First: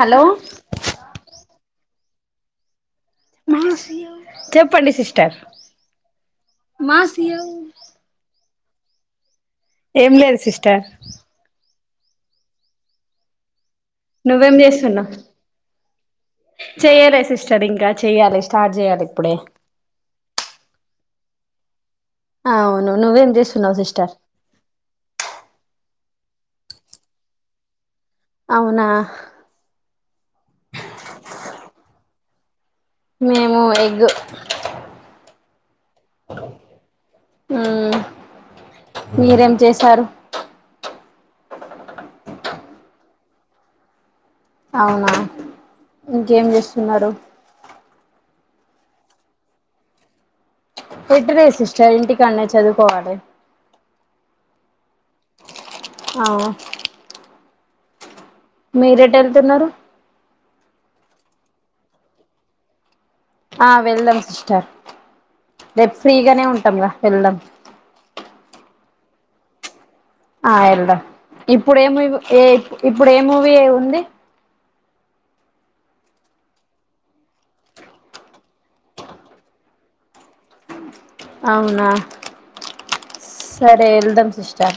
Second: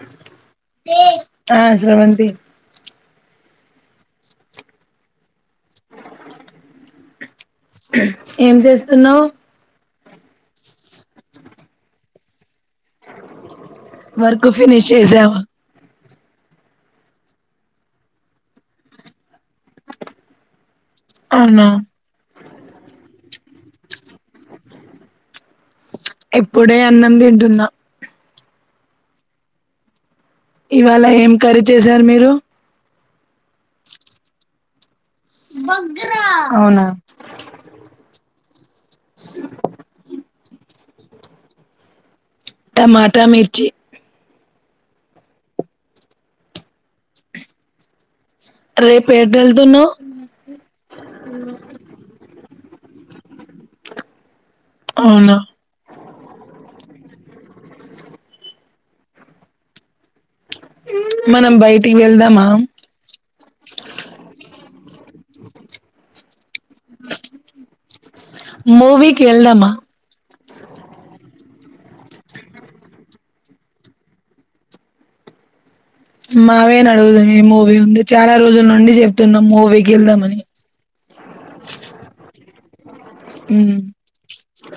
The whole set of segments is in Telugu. హలో ఆ స్రవంతి చెప్పండి సిస్టర్ మా సివొ ఏం చేస్తున్నావ్ ఏం లేదు సిస్టర్ [inaudible] వర్క్ ఫినిష్ చేసావా చెయ్యాలే సిస్టర్ ఇంకా చెయ్యాలి స్టార్ట్ చేయాలి ఇప్పుడే అవునా అవును నువ్వేం చేస్తున్నావ్ సిస్టర్ ఎప్పుడే అన్నం తింటున్నా అవునా ఇవళ ఏం ఖరీ చేశారు మీరు మేము ఎగ్ [unintelligible] అవునా ఉమ్ మీరేం చేశారు టమాటా మిర్చి అవునా ఇంకేం చేస్తున్నారు రేపేటెల్తున్నావ్ ఎటు లేద్ సిస్టర్ ఇంటికాన్నే చదువు కోవాలె అవునా అవు మీరేటెళ్తున్నారు మనం బయటికి వెళ్దామా ఆ వెళ్దాం సిస్టర్ రేపు ఫ్రీగానే ఉం థాంరా వెళ్దాం మూవీకేళ్దమ్మా ఆ వెళ్దాం ఇప్పుడు ఏమూవీ ఏ ఇప్పుడు ఏమూవీ ఉంది మావే అడుగుదాం ఈ మూవీ ఉంది చాలా రోజుల నుండి చెప్తున్నాం మూవీకి వెళ్దాంమని అవునా మ్మ్ సరే వెళ్దాం సిస్టర్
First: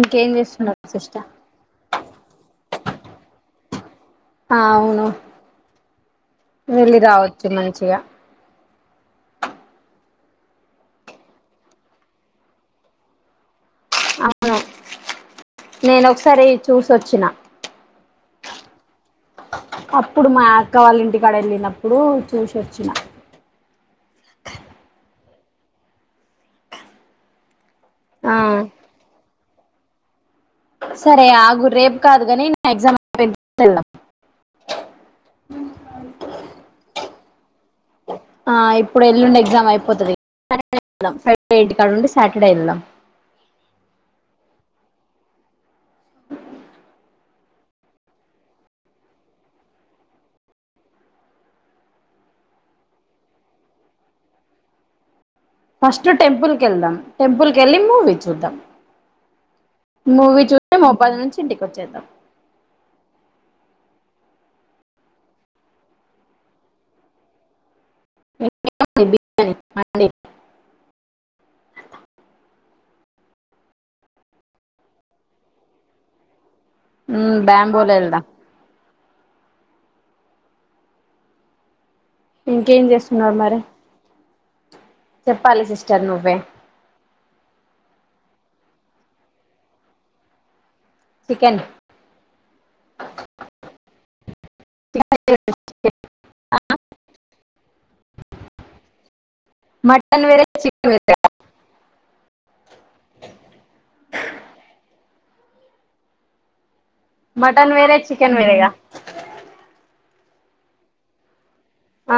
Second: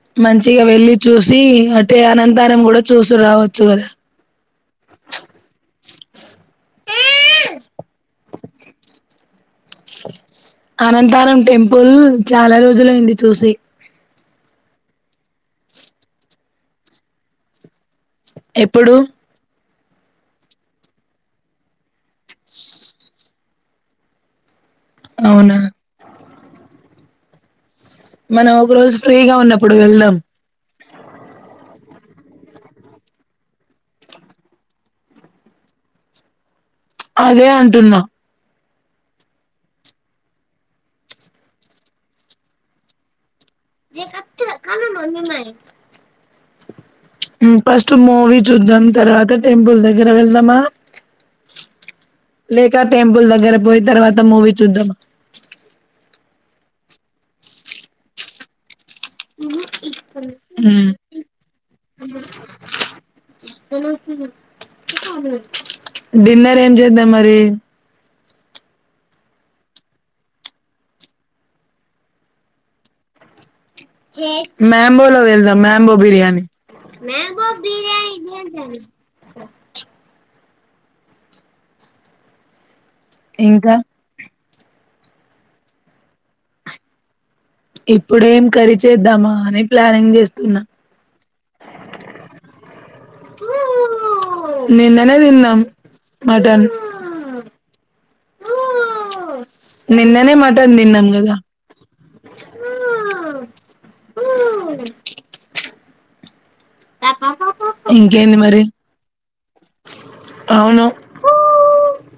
ఇంకేం మంచిగా చేస్తున్నారు వెళ్లిి సిస్టర్ చూసి అంటే అనంతానం కూడా చూసు రావచ్చు కదా ఆ అవును వెళ్ళి రావచ్చు మంచిగా అనంతానం టెంపుల్ చాలా రోజులయింది చూసి అవును నేన ఒకసారి చూసొచ్చిన ఎప్పుడు అప్పుడు మా అక్క వాళ్ళ ఇంటికాడ వెళ్ళినప్పుడు చూసోచ్చిన అవునా ఆ మనం ఒక రోజు ఫ్రీగా ఉన్నప్ ఇప్పుడు వెళ్దాం సరే ఆగురు రేపు కాదు కాని నేను ఎగ్జామ్ అయి వెళ్ళాము అదే అంటున్నా ఇప్పుడు ఎల్లుండి ఎగ్జామ్ అయిపోతుంది వెళ్దాం ఫ్రైడే ఎంటి కాడండి సాటర్డే వెళ్దాం ఏ క కనన్నా అమ్మీ మ మ్మ్ ఫస్ట్ మూవీ చూద్దాం తర్వాత టెంపుల్ దగ్గర వెళ్దామా లేక టెంపుల్ దగ్గర పోయి తర్వాత మూవీ చూద్దామా ఫస్ట్ టెంపుల్కి వెళ్దాం టెంపుల్కి వెళ్ళి మూవీ చూద్దాం మూవీ చూసి మ్ ముప్పది నుంచి ఇంటికి వచ్చేద్దాం డిన్నర్ ఏం చేద్దాం మరి ఇ బజ మ్యాంబో లో వెళ్దాము మ్యాంబో బిర్యానీ బ్యాంబోలో వెళ్దాం ఇంకేం చేస్తారు నర్మరి ఇంకా చెప్పాలి సిస్టర్ నువ్వే ఇప్పుడేం కరిీ చేేద్దామా అని ప్లానింగ్ చేస్తున్నా చికెన్ [inaudible] నిన్ననే తిన్నాం మటన్ [inaudible] మటన్ నిన్ననే వేరే మటన్ చికెన్ తిన్నాం వేరే కదా [inaudible] [inaudible] మటన్ వేరే చికెన్ ఇంకేంది మరి వేరేగా అవును ఆ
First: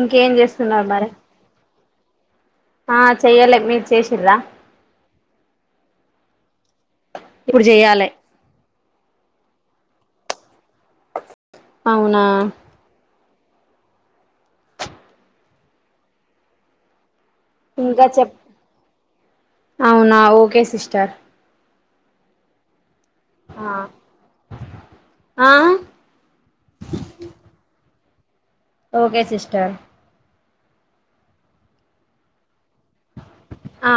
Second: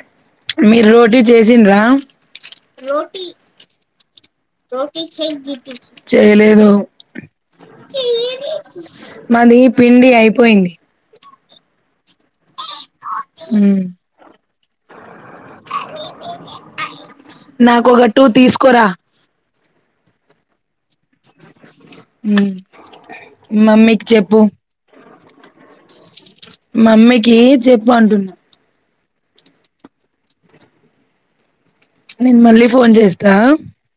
ఇంకేం చేస్తున్నారు మీరు మరి రోటీ చేసిండ్రా ఆ రోటీ చెయ్యాలే మీరు చేసిర్రా రోటీ చేయలేదు ఇప్పుడు చెయ్యాలే మాది పిండి అయిపోయింది అవునా హ్మ్మ్ నాక ఒక ఇంకా టూ చెప్ తీసుకోరా అవునా ఓకే సిస్టర్ ఉ మమ్మీకి చెప్పు ఆ మమ్మకి జప్ బండున్నా ఓకే సిస్టర్ నేను మళ్ళీ ఫోన్ చేస్తా ఆ